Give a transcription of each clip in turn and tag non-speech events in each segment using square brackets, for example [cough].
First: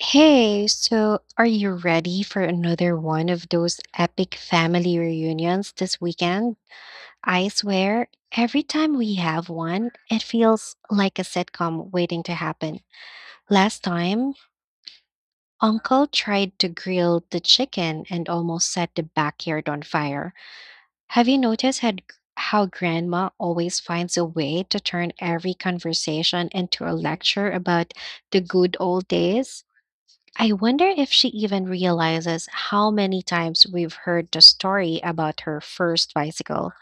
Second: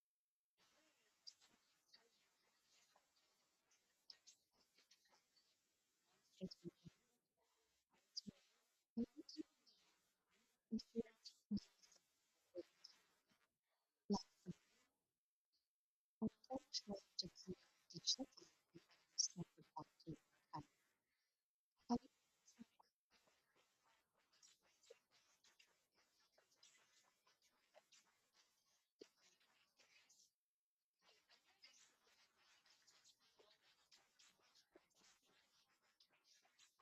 Hey, so are you ready for another one of those epic family reunions this weekend? I swear, every time we have one, it feels like a sitcom waiting to happen. Last time, Uncle tried to grill the chicken and almost set the backyard on fire. Have you noticed how Grandma always finds a way to turn every conversation into a lecture about the good old days? I wonder if she even realizes how many times we've heard the story about her first bicycle.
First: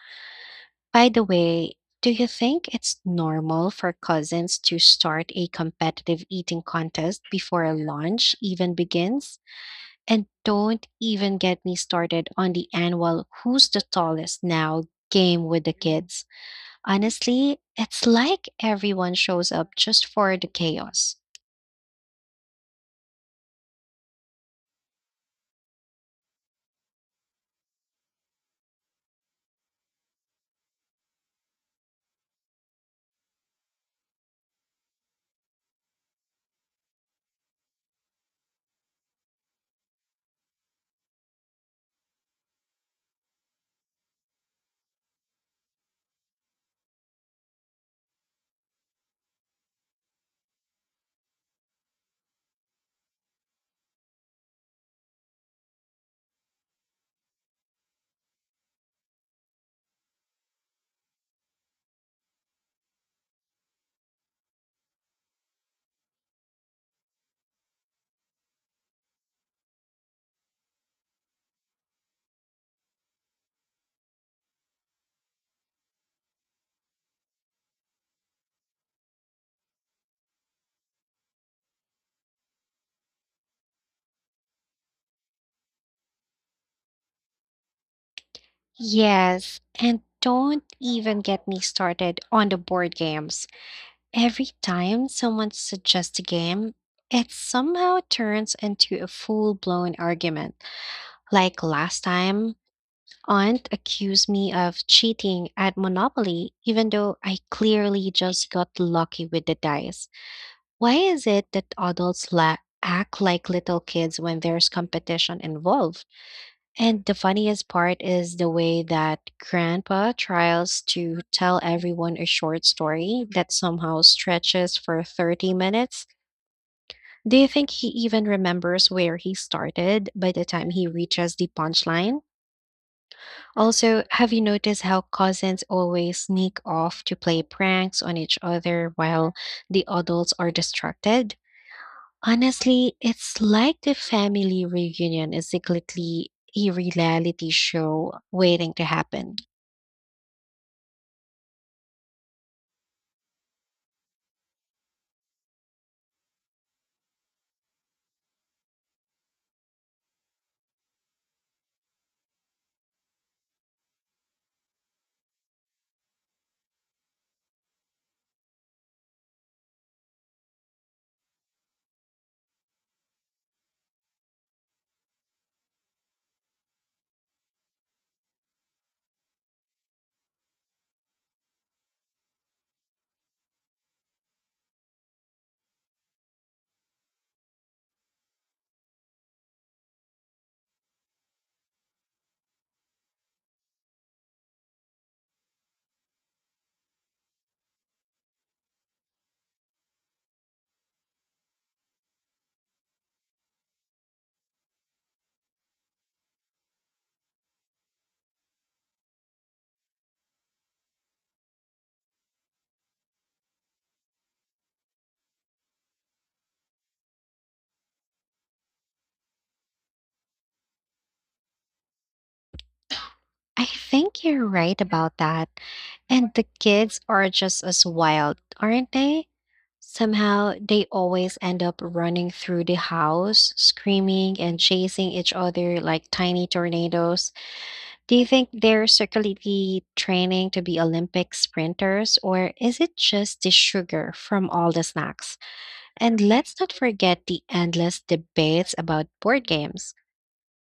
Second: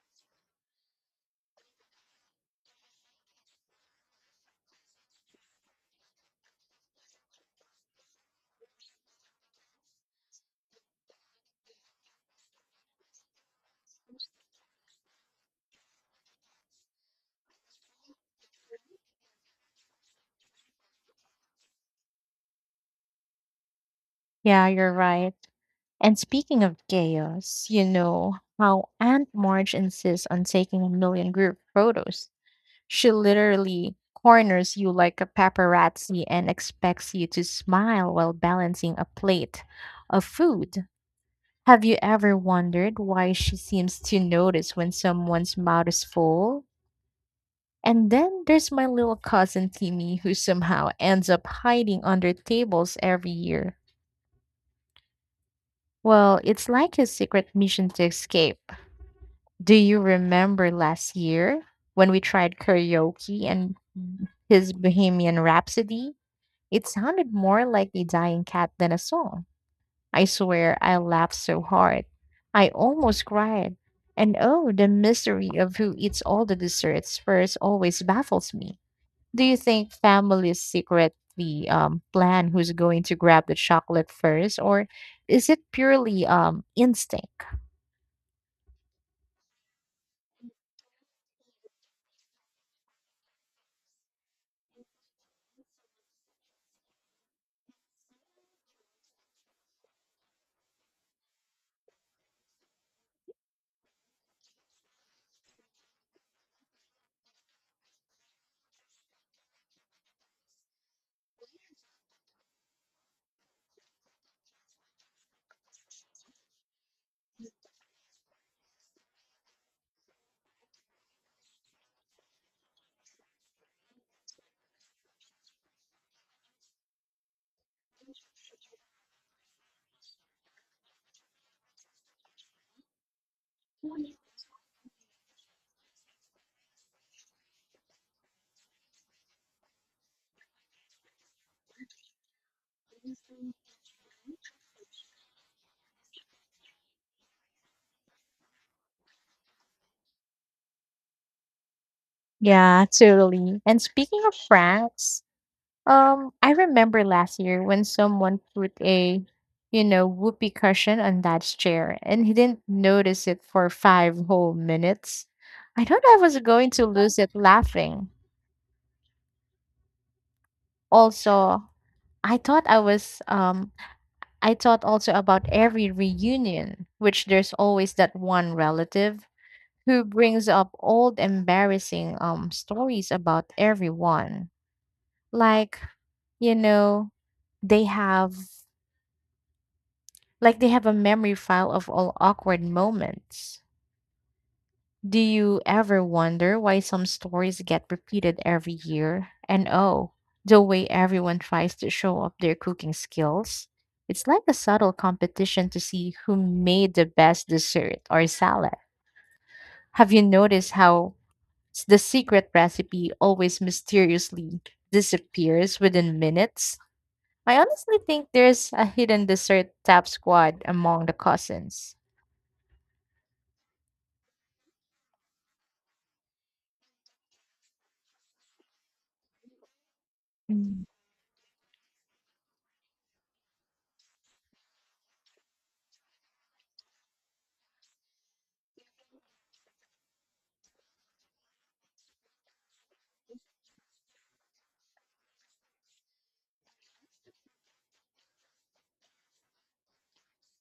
By the way, do you think it's normal for cousins to start a competitive eating contest before a lunch even begins? And don't even get me started on the annual Who's the Tallest Now game with the kids. Honestly, it's like everyone shows up just for the chaos. Yeah, you're right. And speaking of chaos, you know how Aunt Marge insists on taking a million group photos. She literally corners you like a paparazzi and expects you to smile while balancing a plate of food. Have you ever wondered why she seems to notice when someone's mouth is full? And then there's my little cousin Timmy, who somehow ends up hiding under tables every year. Well, it's like his secret mission to escape. Do you remember last year when we tried karaoke and his Bohemian Rhapsody? It sounded more like a dying cat than a song. I swear I laughed so hard. I almost cried. And oh, the mystery of who eats all the desserts first always baffles me. Do you think families secretly plan who's going to grab the chocolate first, or is it purely instinct? Yes, and don't even get me started on the board games. Every time someone suggests a game, it somehow turns into a full blown argument. Like last time, Aunt accused me of cheating at Monopoly, even though I clearly just got lucky with the dice. Why is it that adults act like little kids when there's competition involved? And the funniest part is the way that Grandpa tries to tell everyone a short story that somehow stretches for 30 minutes. Do you think he even remembers where he started by the time he reaches the punchline? Also, have you noticed how cousins always sneak off to play pranks on each other while the adults are distracted? Honestly, it's like the family reunion is secretly a reality show waiting to happen. Yeah, totally. And speaking of pranks, I remember last year when someone put a, whoopee cushion on Dad's chair, and he didn't notice it for five whole minutes. I thought I was going to lose it laughing. Also, I thought I was um I thought also about every reunion, which there's always that one relative who brings up old embarrassing stories about everyone. Like, you know, they have like they have a memory file of all awkward moments. Do you ever wonder why some stories get repeated every year? And oh, the way everyone tries to show off their cooking skills? It's like a subtle competition to see who made the best dessert or salad. Have you noticed how the secret recipe always mysteriously disappears within minutes? I honestly think there's a hidden dessert tap squad among the cousins. I think you're right about that. And the kids are just as wild, aren't they? Somehow Mm. they always end up running through the house, screaming and chasing each other like tiny tornadoes. Do you think they're secretly training to be Olympic sprinters, or is it just the sugar from all the snacks? And let's not forget the endless debates about board games,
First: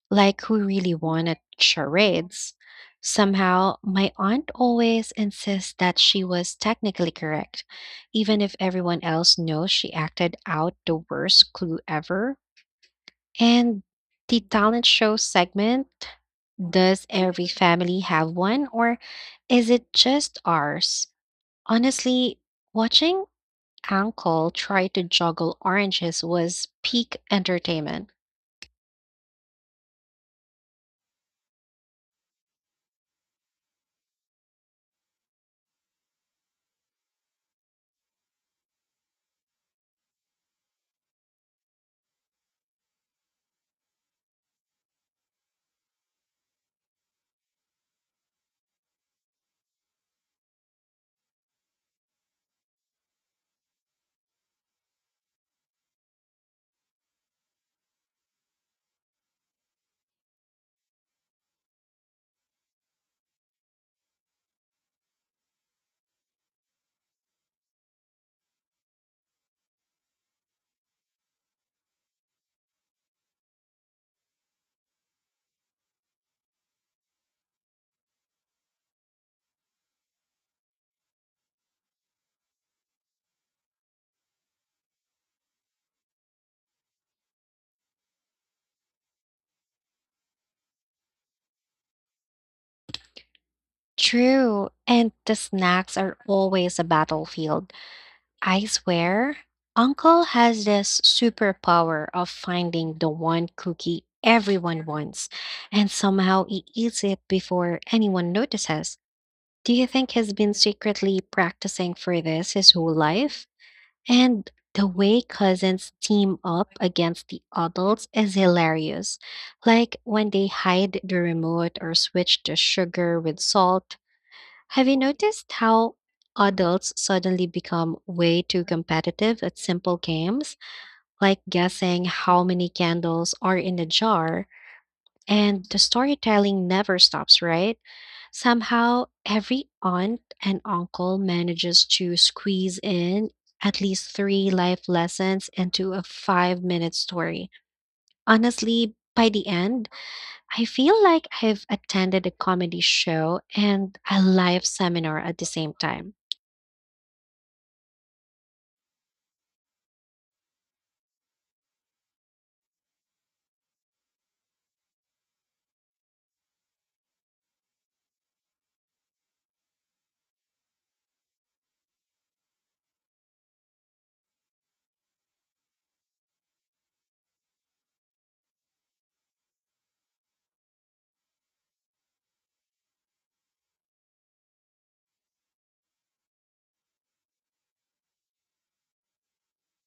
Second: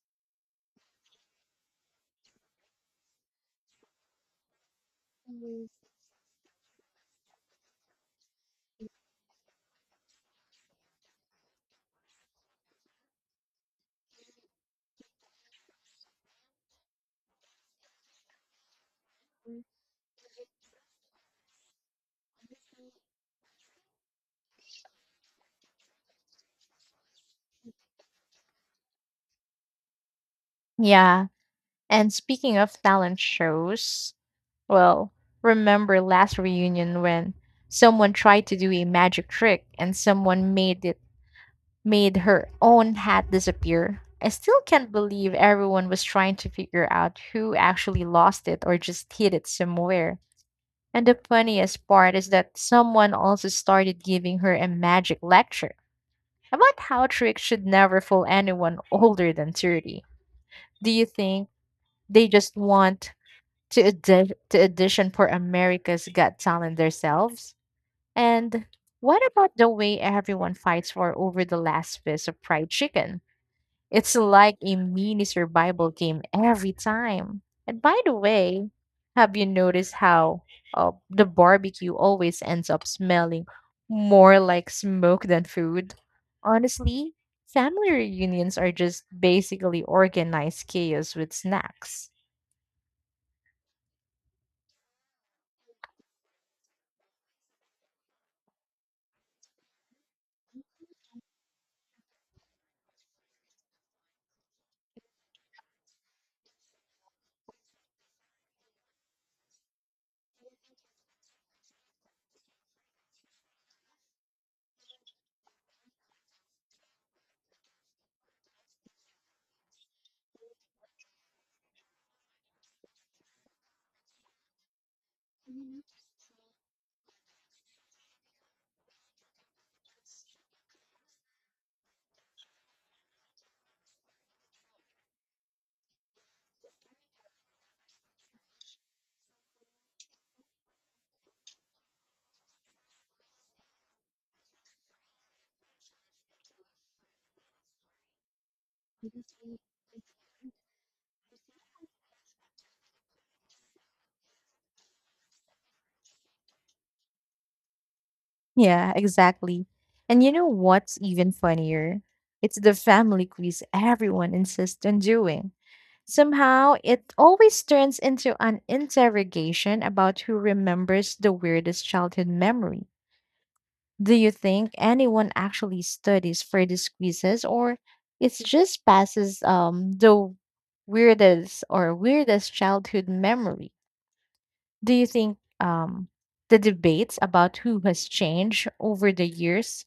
like who really won at charades. Somehow, my aunt always insists that she was technically correct, even if everyone else knows she acted out the worst clue ever. And the talent show segment, does every family have one, or is it just ours? Honestly, watching uncle tried to juggle oranges was peak entertainment. Yeah. And speaking of talent shows, well, remember last reunion when someone tried to do a magic trick and someone made it made her own hat disappear? I still can't believe everyone was trying to figure out who actually lost it or just hid it somewhere. And the funniest part is that someone also started giving her a magic lecture about how tricks should never fool anyone older than 30. Do you think they just want to audition for America's Got Talent themselves? And what about the way everyone fights for over the last piece of fried chicken? It's like a mini survival game every time. And by the way, have you noticed how the barbecue always ends up smelling more like smoke than food? Honestly, family reunions are just basically organized chaos with snacks. True, and the snacks are always a battlefield. I swear, Uncle has this superpower of finding the one cookie everyone wants, and somehow he eats it before anyone notices. Do you think he's been secretly practicing for this his whole life? And the way cousins team up against the adults is hilarious. Like when they hide the remote or switch the sugar with salt. Have you noticed how adults suddenly become way too competitive at simple games, like guessing how many candles are in a jar? And the storytelling never stops, right? Somehow, every aunt and uncle manages to squeeze in at least three life lessons into a 5-minute story. Honestly, by the end, I feel like I've attended a comedy show and a live seminar at the same time. Yeah, exactly. And you know what's even funnier? It's the family quiz everyone insists on doing. Somehow, it always turns into an interrogation about who remembers the weirdest childhood memory. Do you think anyone actually studies for these quizzes, or it's just passes the weirdest childhood memory? Do you think the debates about who has changed over the years,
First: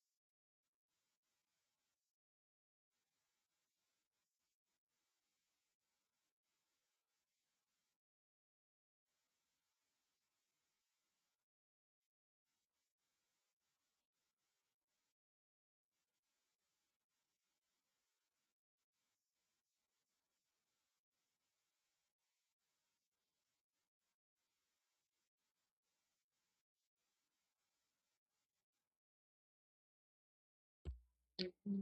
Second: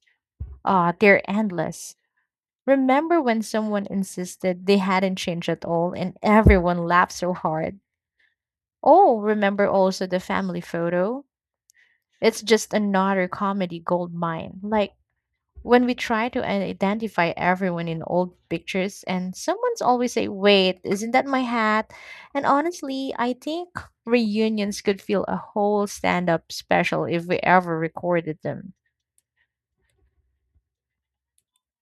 ah, they're endless. Remember when someone insisted they hadn't changed at all and everyone laughed so hard? Oh, remember also the family photo? It's just another comedy gold mine. Like when we try to identify everyone in old pictures and someone's always say, "Wait, isn't that my hat?" And honestly, I think reunions could feel a whole stand-up special if we ever recorded them.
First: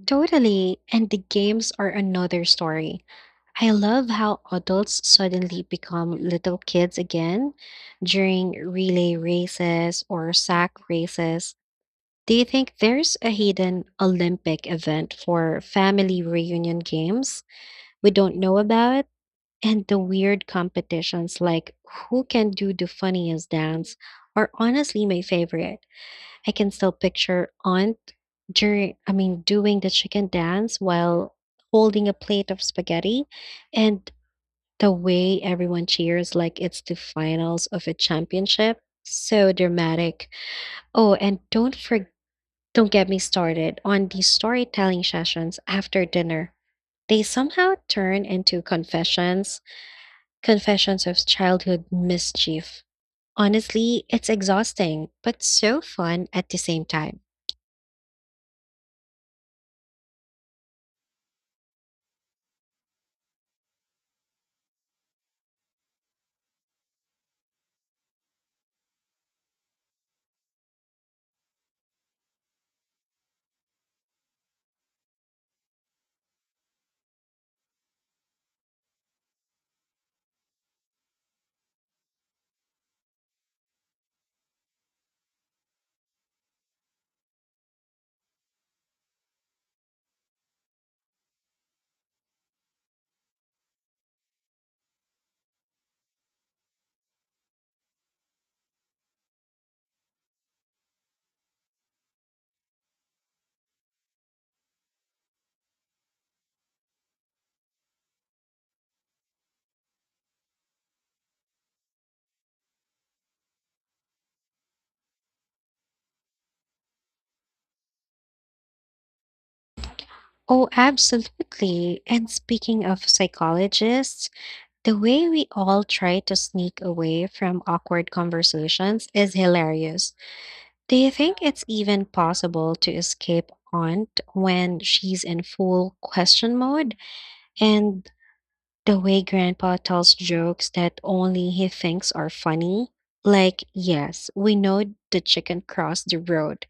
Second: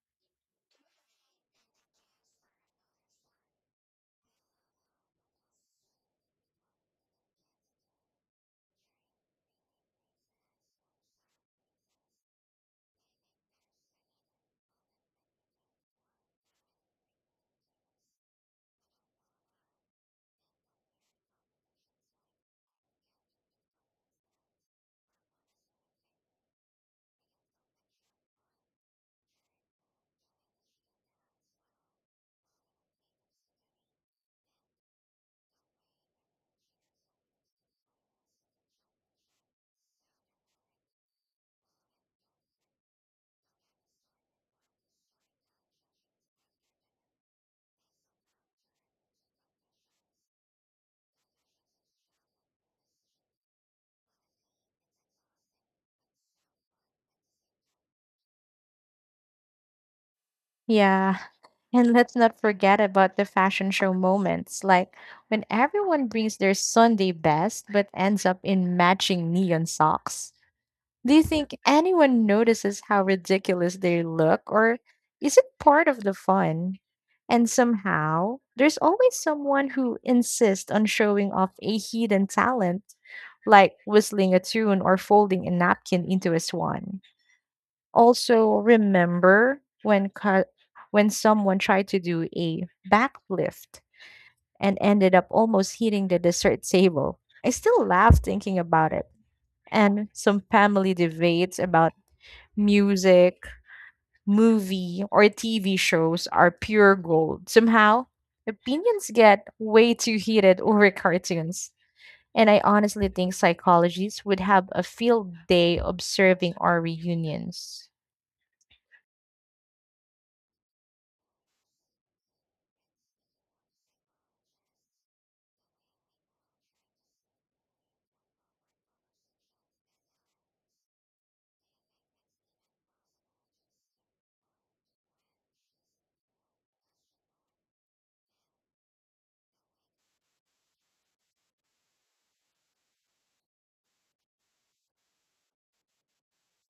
Totally. And the games are another story. I love how adults suddenly become little kids again during relay races or sack races. Do you think there's a hidden Olympic event for family reunion games we don't know about? And the weird competitions like who can do the funniest dance are honestly my favorite. I can still picture Aunt during I mean doing the chicken dance while holding a plate of spaghetti and the way everyone cheers like it's the finals of a championship. So dramatic. Oh, and don't get me started on the storytelling sessions after dinner. They somehow turn into confessions of childhood mischief. Honestly, it's exhausting, but so fun at the same time. Yeah. [laughs] And let's not forget about the fashion show moments, like when everyone brings their Sunday best but ends up in matching neon socks. Do you think anyone notices how ridiculous they look, or is it part of the fun? And somehow, there's always someone who insists on showing off a hidden talent, like whistling a tune or folding a napkin into a swan. Also, when someone tried to do a backlift and ended up almost hitting the dessert table. I still laugh thinking about it. And some family debates about music, movie, or TV shows are pure gold. Somehow, opinions get way too heated [laughs] over cartoons. And I honestly think psychologists would have a field day observing our reunions. Oh, absolutely. And speaking of psychologists, the way we all try to sneak away from awkward conversations is hilarious. Do you think it's even possible to escape Aunt when she's in full question mode? And the way Grandpa tells jokes that only he thinks are funny? Like, yes, we know the chicken crossed the road.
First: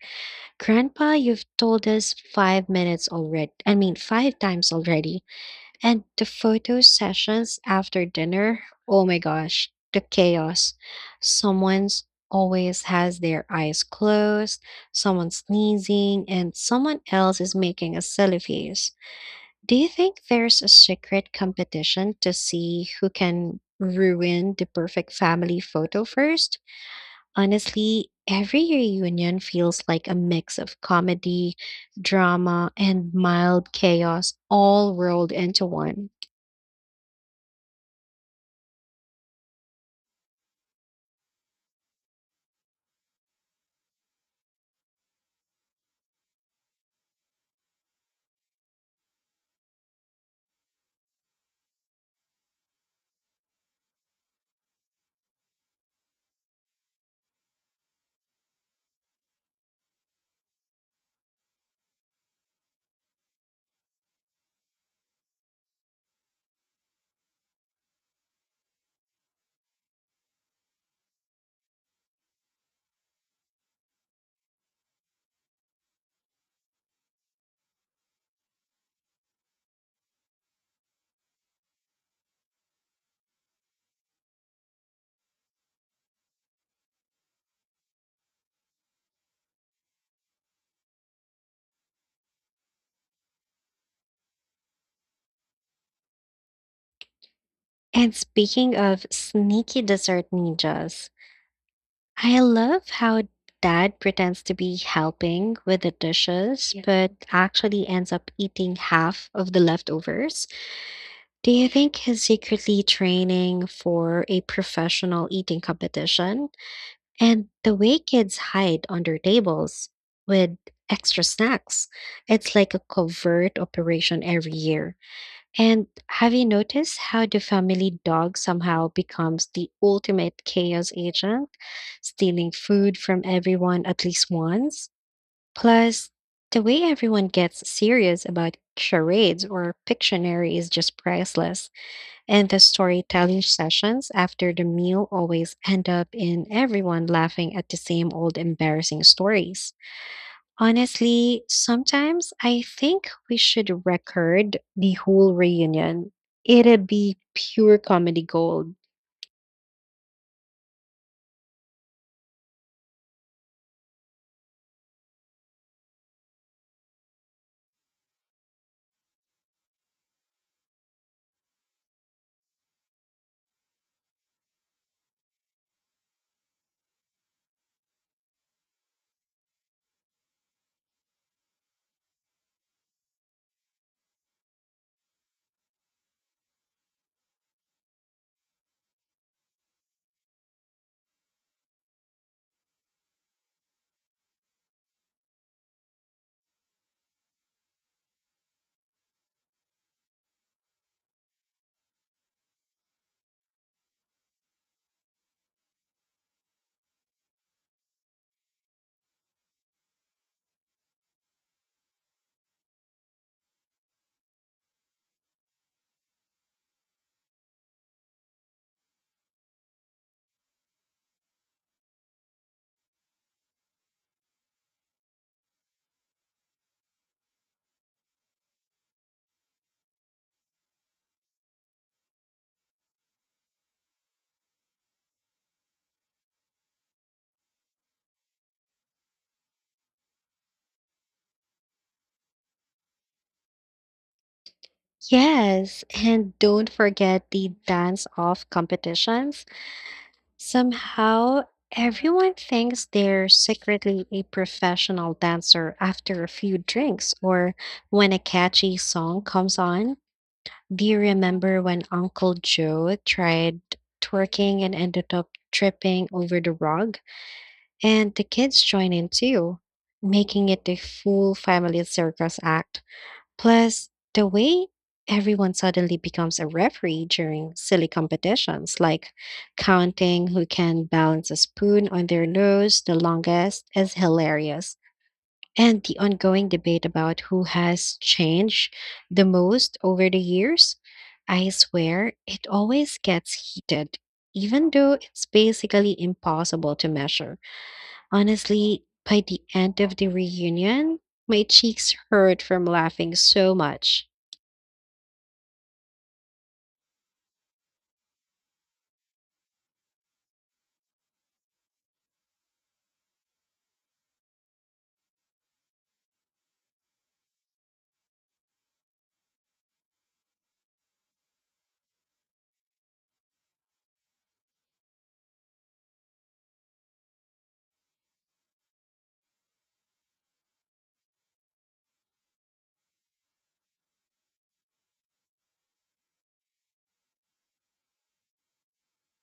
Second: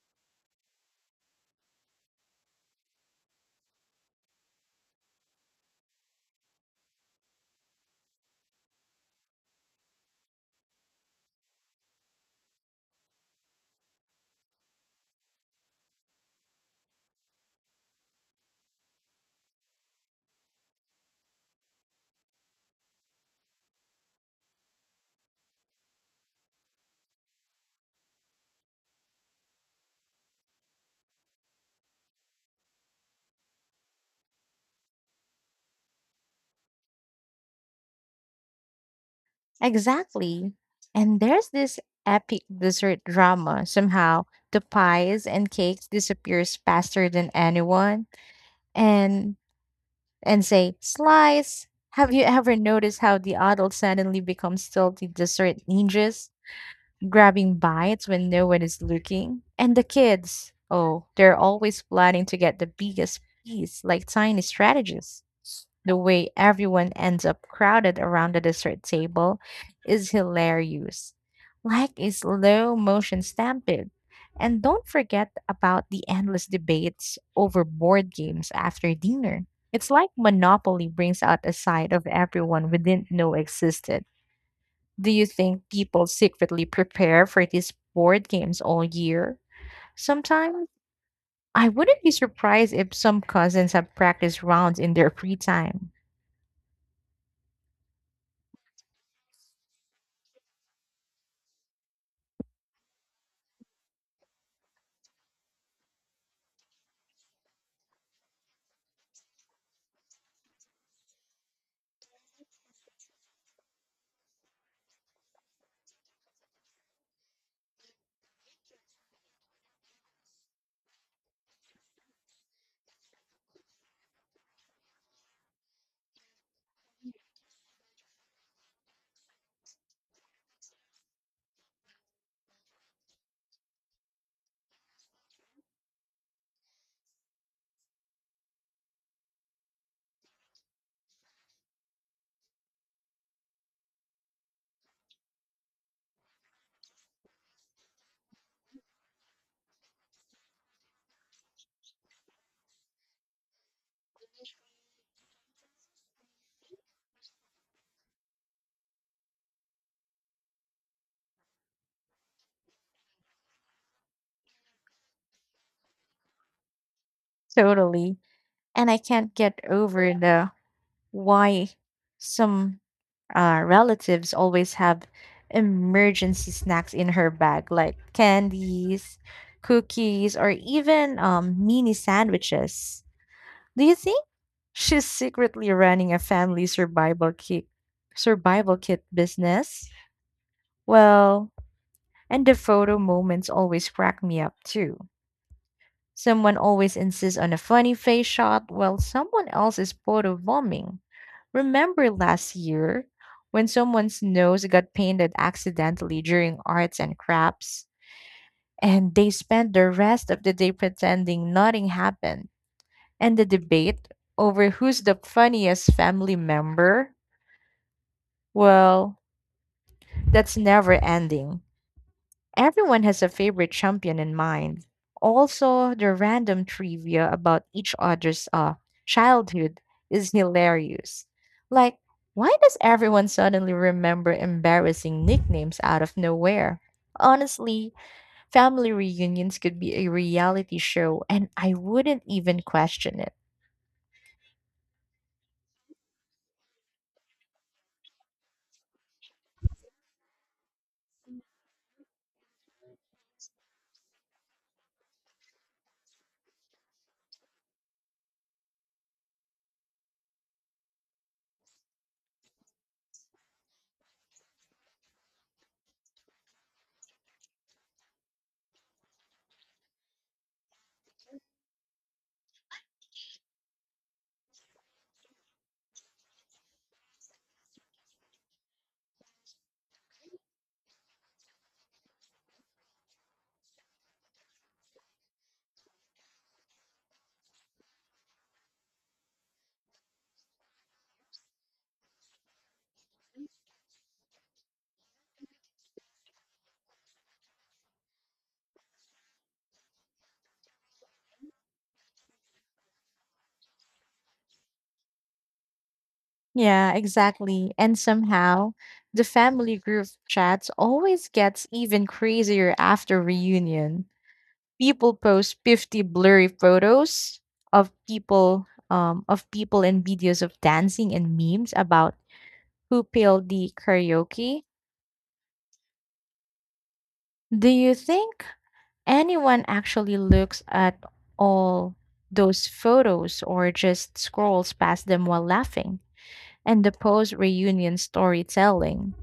Grandpa, you've told us 5 minutes already. I mean, five times already. And the photo sessions after dinner, oh my gosh, the chaos. Someone's always has their eyes closed, someone sneezing, and someone else is making a silly face. Do you think there's a secret competition to see who can ruin the perfect family photo first? Honestly, every reunion feels like a mix of comedy, drama, and mild chaos all rolled into one. Exactly. And there's this epic dessert drama. Somehow the pies and cakes disappears faster than anyone. And and say, slice, have you ever noticed how the adults suddenly become stealthy dessert ninjas, grabbing bites when no one is looking? And the kids, oh, they're always planning to get the biggest piece, like tiny strategies. The way everyone ends up crowded around the dessert table is hilarious, like a slow motion stampede. And don't forget about the endless debates over board games after dinner. It's like Monopoly brings out a side of everyone we didn't know existed. Do you think people secretly prepare for these board games all year? Sometimes I wouldn't be surprised if some cousins have practice rounds in their free time. And speaking of sneaky dessert ninjas, I love how dad pretends to be helping with the dishes, yeah, but actually ends up eating half of the leftovers. Do you think he's secretly training for a professional eating competition? And the way kids hide under tables with extra snacks, it's like a covert operation every year. And have you noticed how the family dog somehow becomes the ultimate chaos agent, stealing food from everyone at least once? Plus, the way everyone gets serious about charades or Pictionary is just priceless, and the storytelling sessions after the meal always end up in everyone laughing at the same old embarrassing stories. Honestly, sometimes I think we should record the whole reunion. It'd be pure comedy gold. Totally. And I can't get over the why some relatives always have emergency snacks in her bag, like candies, cookies, or even mini sandwiches. Do you think she's secretly running a family survival kit business? Well, and the photo moments always crack me up too. Someone always insists on a funny face shot while someone else is photo bombing. Remember last year when someone's nose got painted accidentally during arts and crafts and they spent the rest of the day pretending nothing happened? And the debate over who's the funniest family member, well, that's never ending. Everyone has a favorite champion in mind. Also, the random trivia about each other's childhood is hilarious. Like, why does everyone suddenly remember embarrassing nicknames out of nowhere? Honestly, family reunions could be a reality show, and I wouldn't even question it. Yes, and don't forget the dance off competitions. Somehow, everyone thinks they're secretly a professional dancer after a few drinks or when a catchy song comes on. Do you remember when Uncle Joe tried twerking and ended up tripping over the rug? And the kids join in too, making it a full family circus act. Plus, the way everyone suddenly becomes a referee during silly competitions, like counting who can balance a spoon on their nose the longest, is hilarious. And the ongoing debate about who has changed the most over the years, I swear it always gets heated, even though it's basically impossible to measure. Honestly, by the end of the reunion, my cheeks hurt from laughing so much. Yeah, exactly. And somehow, the family group chats always gets even crazier after reunion. People post 50 blurry photos of people and videos of dancing and memes about who peeled the karaoke. Do you think anyone actually looks at all those photos or just scrolls past them while laughing? And the post reunion storytelling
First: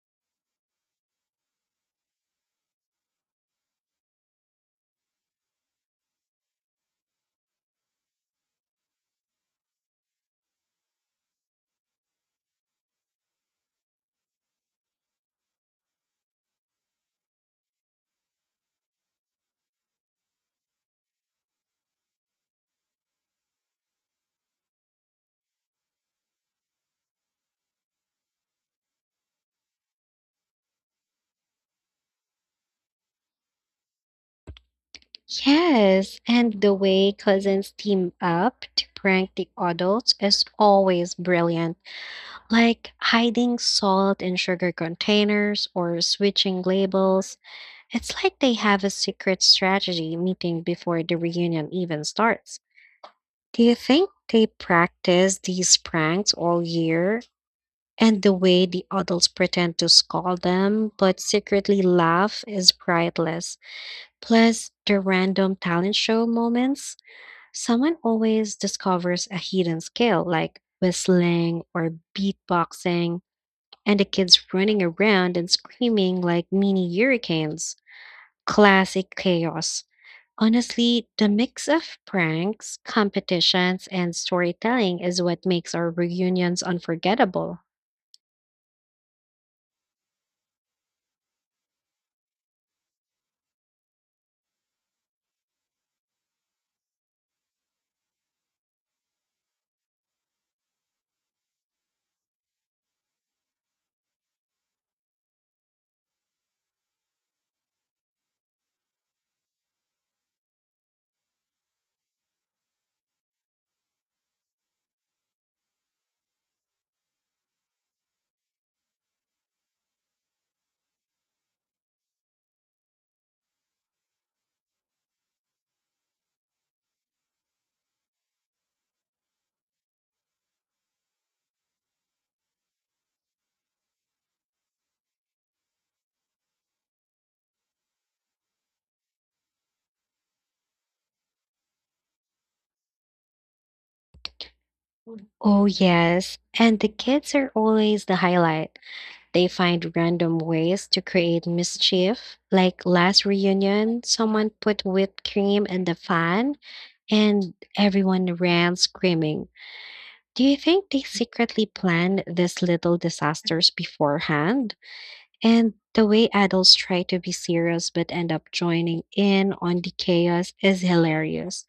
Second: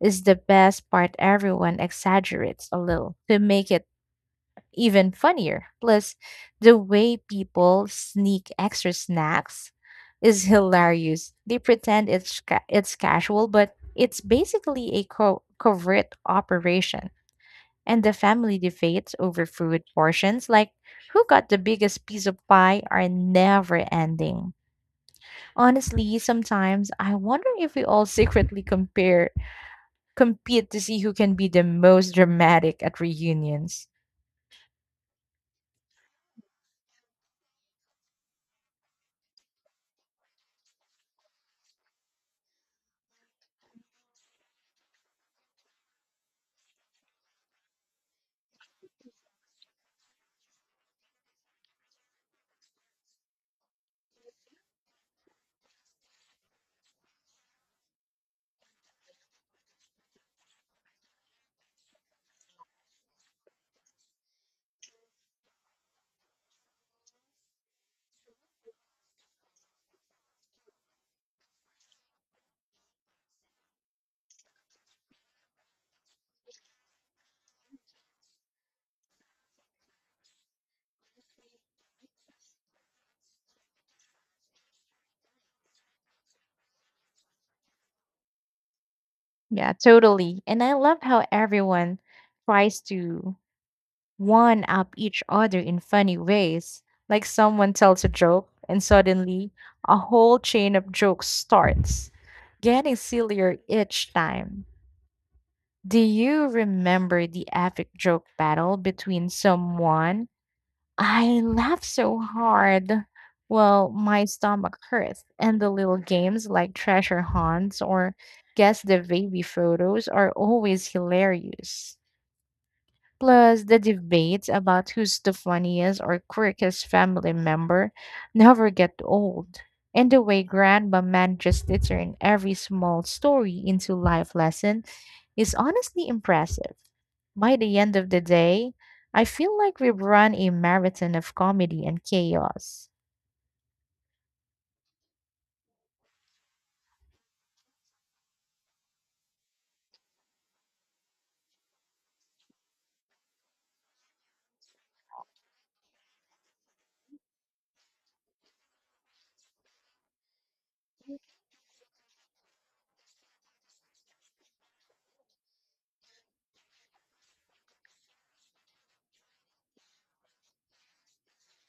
is the best part. Everyone exaggerates a little to make it even funnier. Plus, the way people sneak extra snacks is hilarious. They pretend it's casual, but it's basically a covert operation. And the family debates over food portions, like who got the biggest piece of pie, are never ending. Honestly, sometimes I wonder if we all secretly compare compete to see who can be the most dramatic at reunions. Yes, and the way cousins team up to prank the adults is always brilliant, like hiding salt in sugar containers or switching labels. It's like they have a secret strategy meeting before the reunion even starts. Do you think they practice these pranks all year? And the way the adults pretend to scold them but secretly laugh is priceless. Plus, the random talent show moments. Someone always discovers a hidden skill like whistling or beatboxing, and the kids running around and screaming like mini hurricanes. Classic chaos. Honestly, the mix of pranks, competitions, and storytelling is what makes our reunions unforgettable. Yeah, totally. And I love how everyone tries to one up each other in funny ways. Like someone tells a joke, and suddenly a whole chain of jokes starts, getting sillier each time. Do you remember the epic joke battle between someone? I laughed so hard. Well, my stomach hurt, and the little games like treasure hunts or guess the baby photos are always hilarious. Plus, the debates about who's the funniest or quirkiest family member never get old. And the way Grandma manages to turn every small story into life lesson is honestly impressive. By the end of the day, I feel like we've run a marathon of comedy and chaos. Oh, yes. And the kids are always the highlight. They find random ways to create mischief. Like last reunion, someone put whipped cream in the fan and everyone ran screaming. Do you think they secretly planned these little disasters beforehand? And the way adults try to be serious but end up joining in on the chaos is hilarious.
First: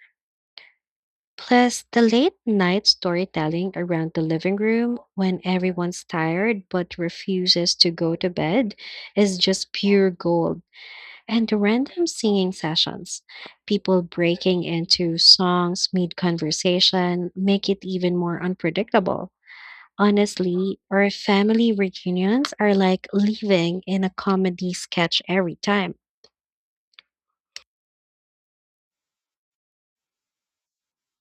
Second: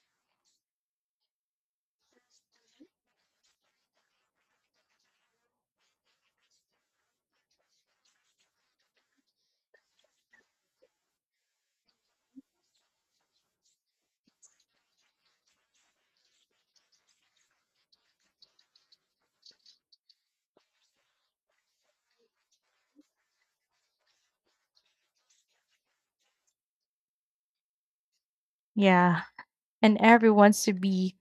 Plus, the late night storytelling around the living room when everyone's tired but refuses to go to bed is just pure gold. And the random singing sessions, people breaking into songs mid conversation, make it even more unpredictable. Honestly, our family reunions are like living in a comedy sketch every time. Yeah, and everyone's to be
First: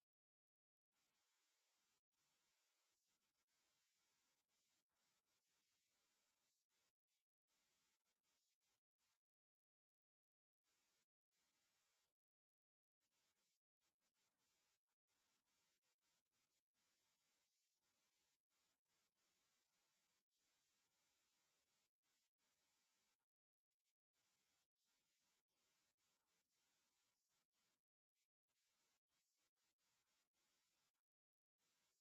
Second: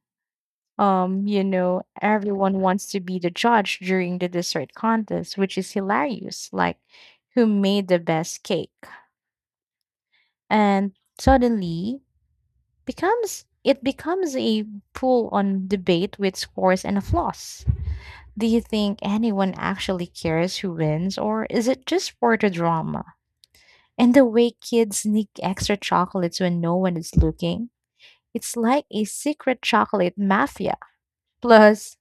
um, you know, everyone wants to be the judge during the dessert contest, which is hilarious. Like, who made the best cake? And suddenly becomes a full on debate with scores and applause. Do you think anyone actually cares who wins, or is it just for the drama? And the way kids sneak extra chocolates when no one is looking, it's like a secret chocolate mafia. Plus,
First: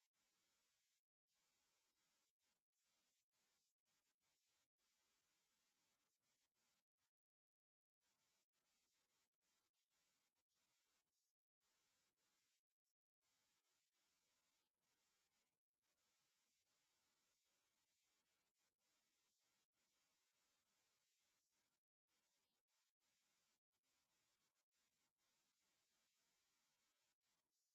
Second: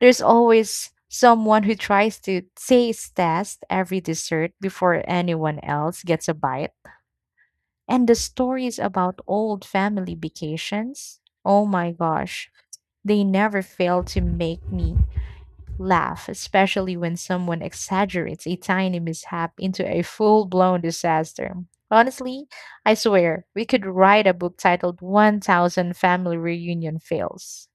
there's always someone who tries to taste test every dessert before anyone else gets a bite. And the stories about old family vacations, oh my gosh, they never fail to make me laugh, especially when someone exaggerates a tiny mishap into a full blown disaster. Honestly, I swear, we could write a book titled 1000 Family Reunion Fails.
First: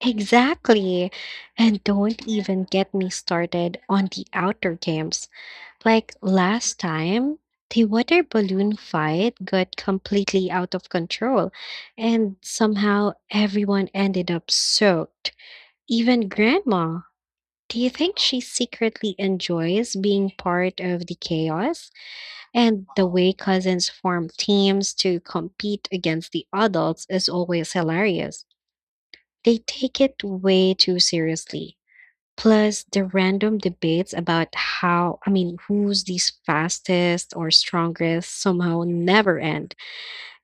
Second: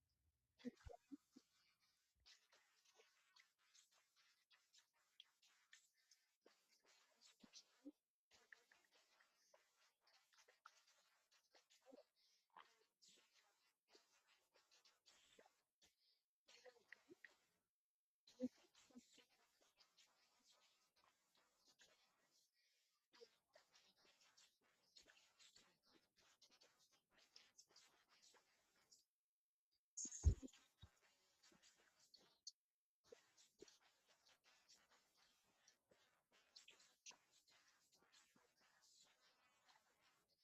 Exactly. And don't even get me started on the outdoor games. Like last time, the water balloon fight got completely out of control, and somehow everyone ended up soaked, even Grandma. Do you think she secretly enjoys being part of the chaos? And the way cousins form teams to compete against the adults is always hilarious. They take it way too seriously. Plus the random debates about how, I mean, who's the fastest or strongest somehow never end.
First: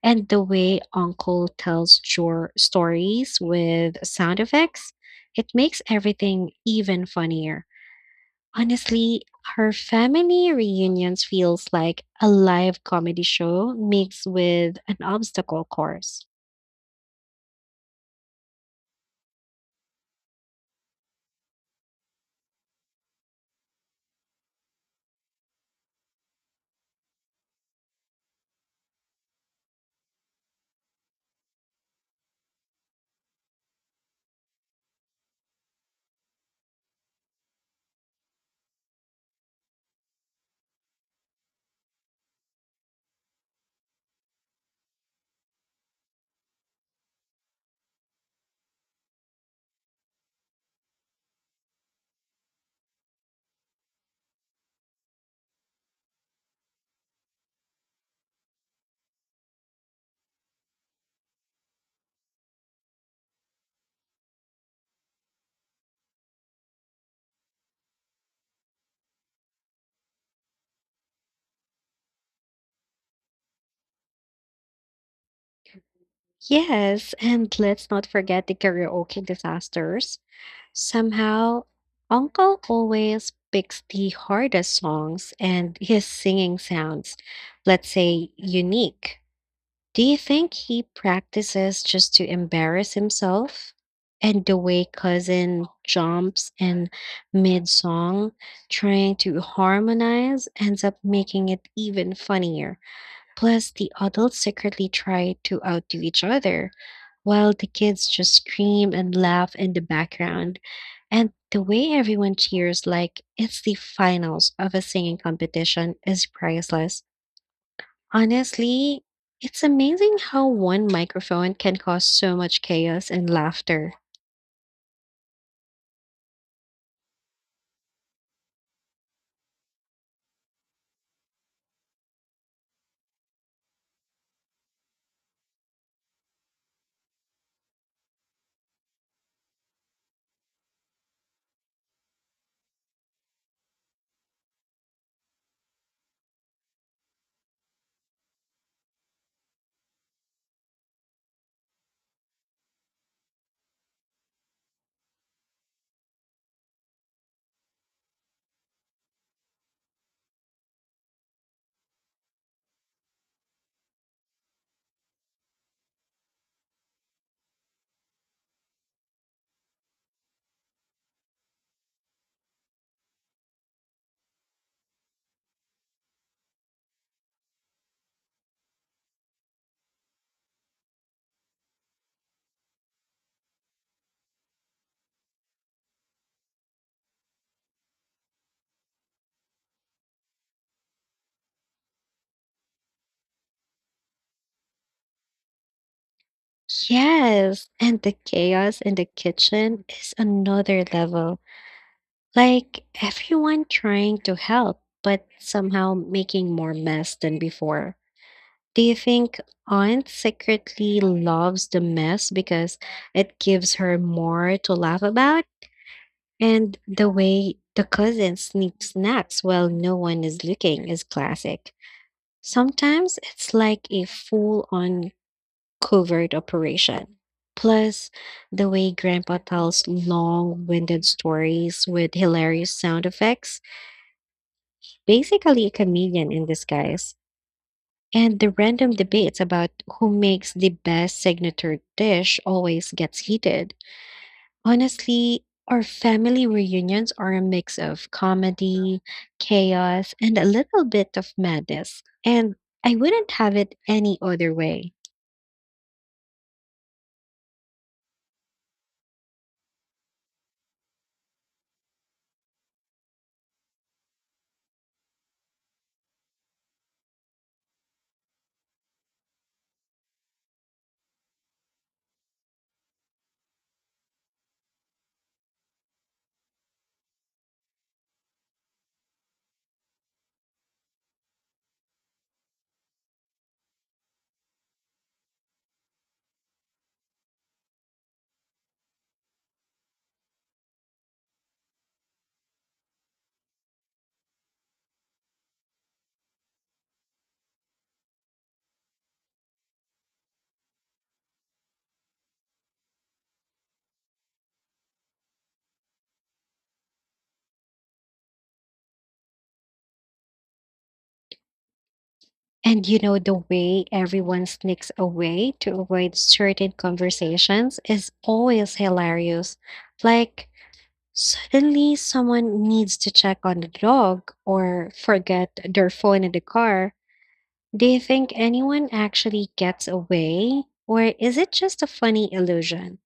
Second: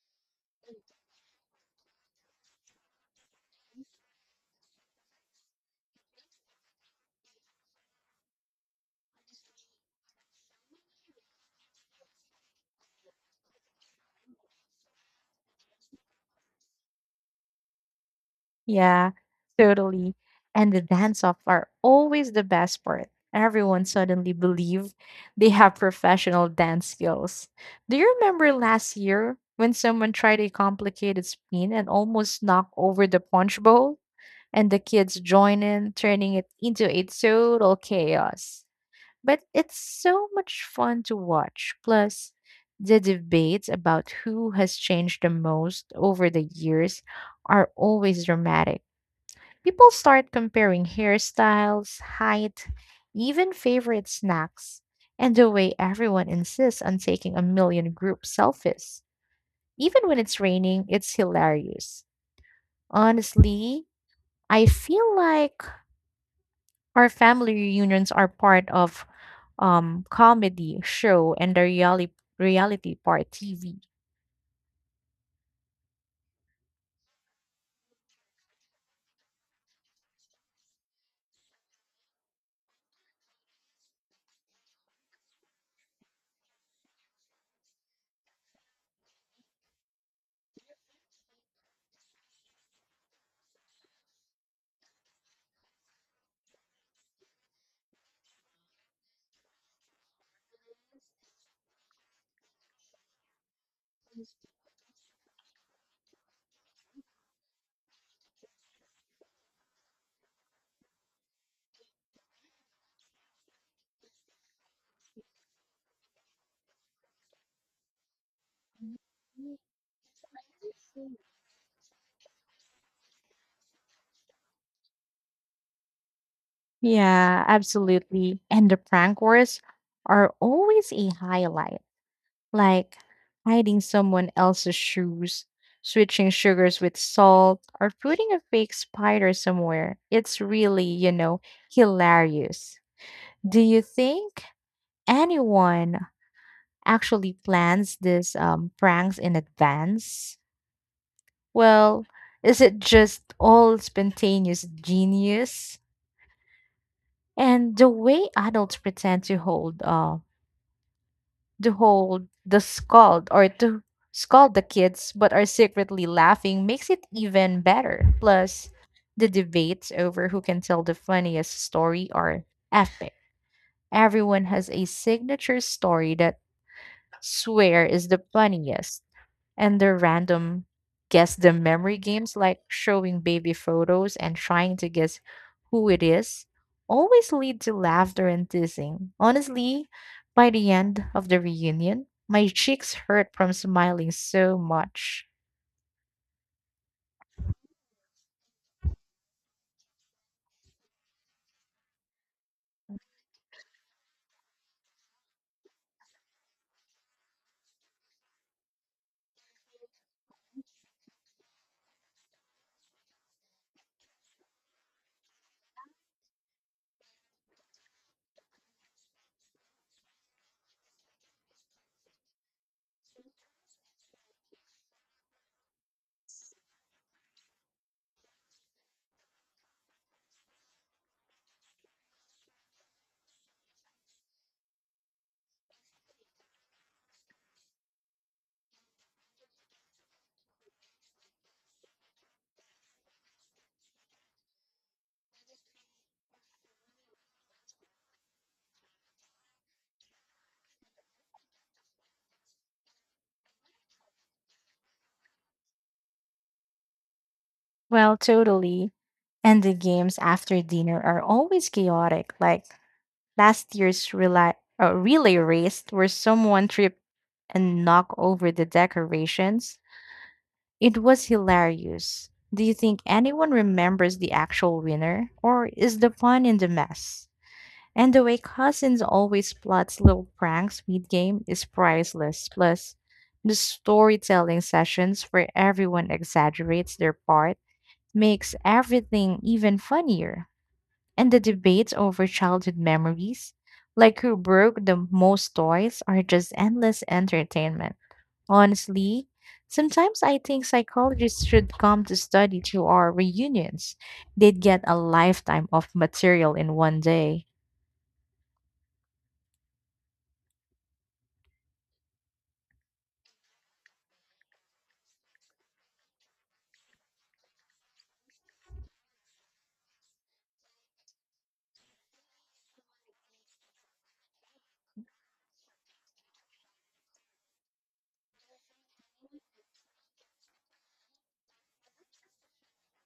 And the way Uncle tells your stories with sound effects, it makes everything even funnier. Honestly, her family reunions feels like a live comedy show mixed with an obstacle course. Yeah, totally. And the dance off are always the best part. Everyone suddenly believe they have professional dance skills. Do you remember last year when someone tried a complicated spin and almost knocked over the punch bowl? And the kids join in, turning it into a total chaos. But it's so much fun to watch. Plus, the debates about who has changed the most over the years are always dramatic. People start comparing hairstyles, height, even favorite snacks, and the way everyone insists on taking a million group selfies. Even when it's raining, it's hilarious. Honestly, I feel like our family reunions are part of comedy show and the reality part TV. Yes, and let's not forget the karaoke disasters. Somehow, Uncle always picks the hardest songs and his singing sounds, let's say, unique. Do you think he practices just to embarrass himself? And the way cousin jumps in mid song, trying to harmonize, ends up making it even funnier. Plus, the adults secretly try to outdo each other, while the kids just scream and laugh in the background. And the way everyone cheers like it's the finals of a singing competition is priceless. Honestly, it's amazing how one microphone can cause so much chaos and laughter. Yeah, absolutely. And the prank wars are always a highlight, like hiding someone else's shoes, switching sugars with salt, or putting a fake spider somewhere. It's really, you know, hilarious. Do you think anyone actually plans these pranks in advance? Well, is it just all spontaneous genius? And the way adults pretend to hold the scold or to scold the kids but are secretly laughing makes it even better. Plus, the debates over who can tell the funniest story are epic. Everyone has a signature story that swear is the funniest, and their random guess the memory games like showing baby photos and trying to guess who it is always lead to laughter and teasing. Honestly, by the end of the reunion, my cheeks hurt from smiling so much. Yes, and the chaos in the kitchen is another level. Like everyone trying to help, but somehow making more mess than before. Do you think Aunt secretly loves the mess because it gives her more to laugh about? And the way the cousin sneaks snacks while no one is looking is classic. Sometimes it's like a full on covert operation. Plus, the way Grandpa tells long winded stories with hilarious sound effects, basically a comedian in disguise. And the random debates about who makes the best signature dish always gets heated. Honestly, our family reunions are a mix of comedy, chaos, and a little bit of madness. And I wouldn't have it any other way. Well, totally. And the games after dinner are always chaotic, like last year's relay race where someone tripped and knocked over the decorations. It was hilarious. Do you think anyone remembers the actual winner, or is the fun in the mess? And the way Cousins always plots little pranks mid game is priceless. Plus, the storytelling sessions where everyone exaggerates their part makes everything even funnier. And the debates over childhood memories, like who broke the most toys, are just endless entertainment. Honestly, sometimes I think psychologists should come to study to our reunions. They'd get a lifetime of material in one day. And you know, the way everyone sneaks away to avoid certain conversations is always hilarious. Like, suddenly someone needs to check on the dog or forget their phone in the car. Do you think anyone actually gets away? Or is it just a funny illusion?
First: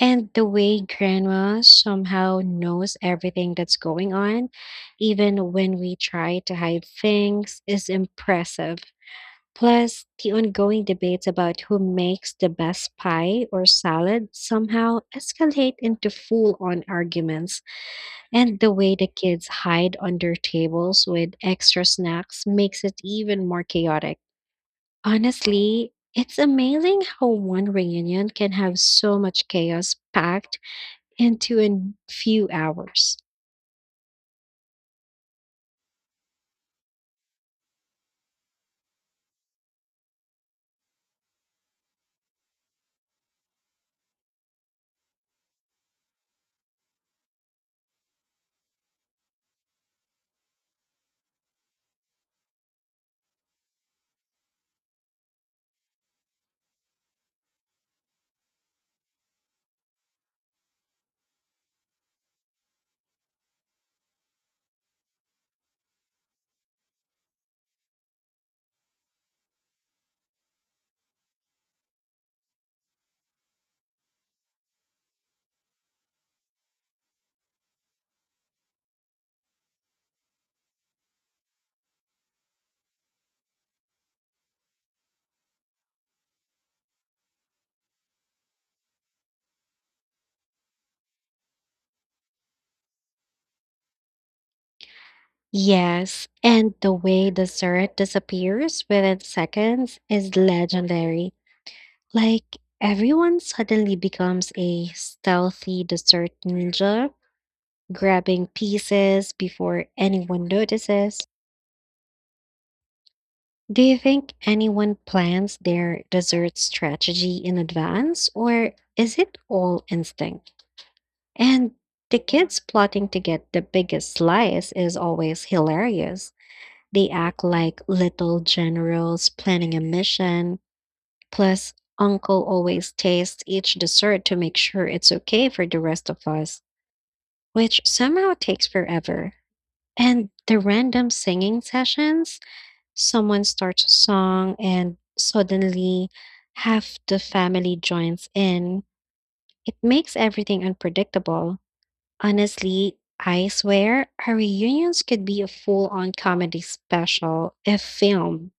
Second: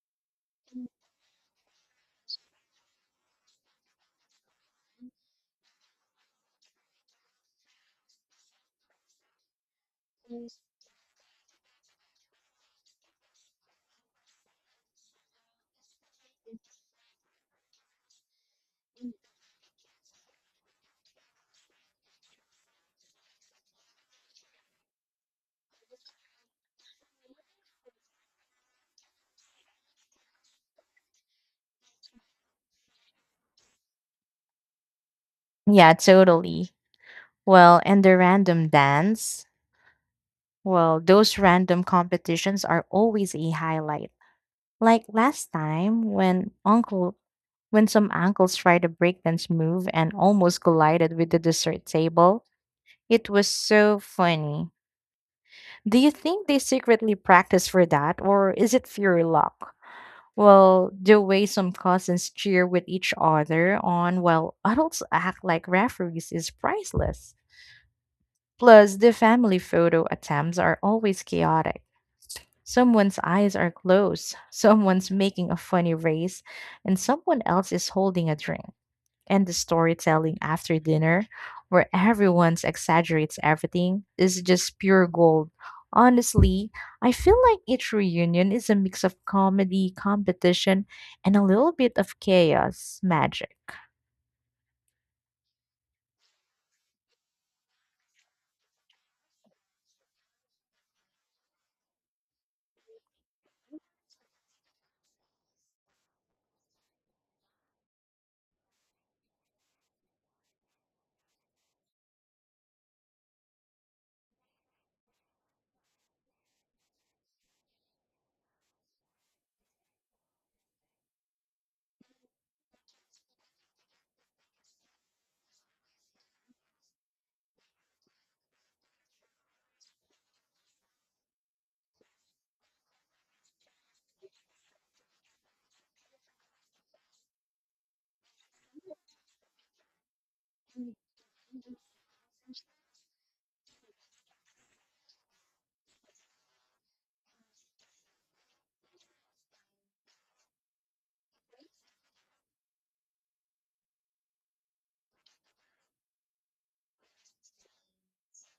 And the way grandma somehow knows everything that's going on, even when we try to hide things, is impressive. Plus, the ongoing debates about who makes the best pie or salad somehow escalate into full on arguments. And the way the kids hide under tables with extra snacks makes it even more chaotic. Honestly, it's amazing how one reunion can have so much chaos packed into a few hours. Yeah, totally. Well, and the random dance. Well, those random competitions are always a highlight. Like last time when some uncles tried a breakdance move and almost collided with the dessert table. It was so funny. Do you think they secretly practice for that, or is it pure luck? Well, the way some cousins cheer with each other on while adults act like referees is priceless. Plus, the family photo attempts are always chaotic. Someone's eyes are closed, [laughs] someone's making a funny race, and someone else is holding a drink. And the storytelling after dinner, where everyone exaggerates everything, is just pure gold. Honestly, I feel like each reunion is a mix of comedy, competition, and a little bit of chaos magic. Yes, and the way dessert disappears within seconds is legendary. Like, everyone suddenly becomes a stealthy dessert ninja, grabbing pieces before anyone notices. Do you think anyone plans their dessert strategy in advance, or is it all instinct? And the kids plotting to get the biggest slice is always hilarious. They act like little generals planning a mission. Plus, Uncle always tastes each dessert to make sure it's okay for the rest of us, which somehow takes forever. And the random singing sessions, someone starts a song and suddenly half the family joins in. It makes everything unpredictable. Honestly, I swear, our reunions could be a full on comedy special if filmed.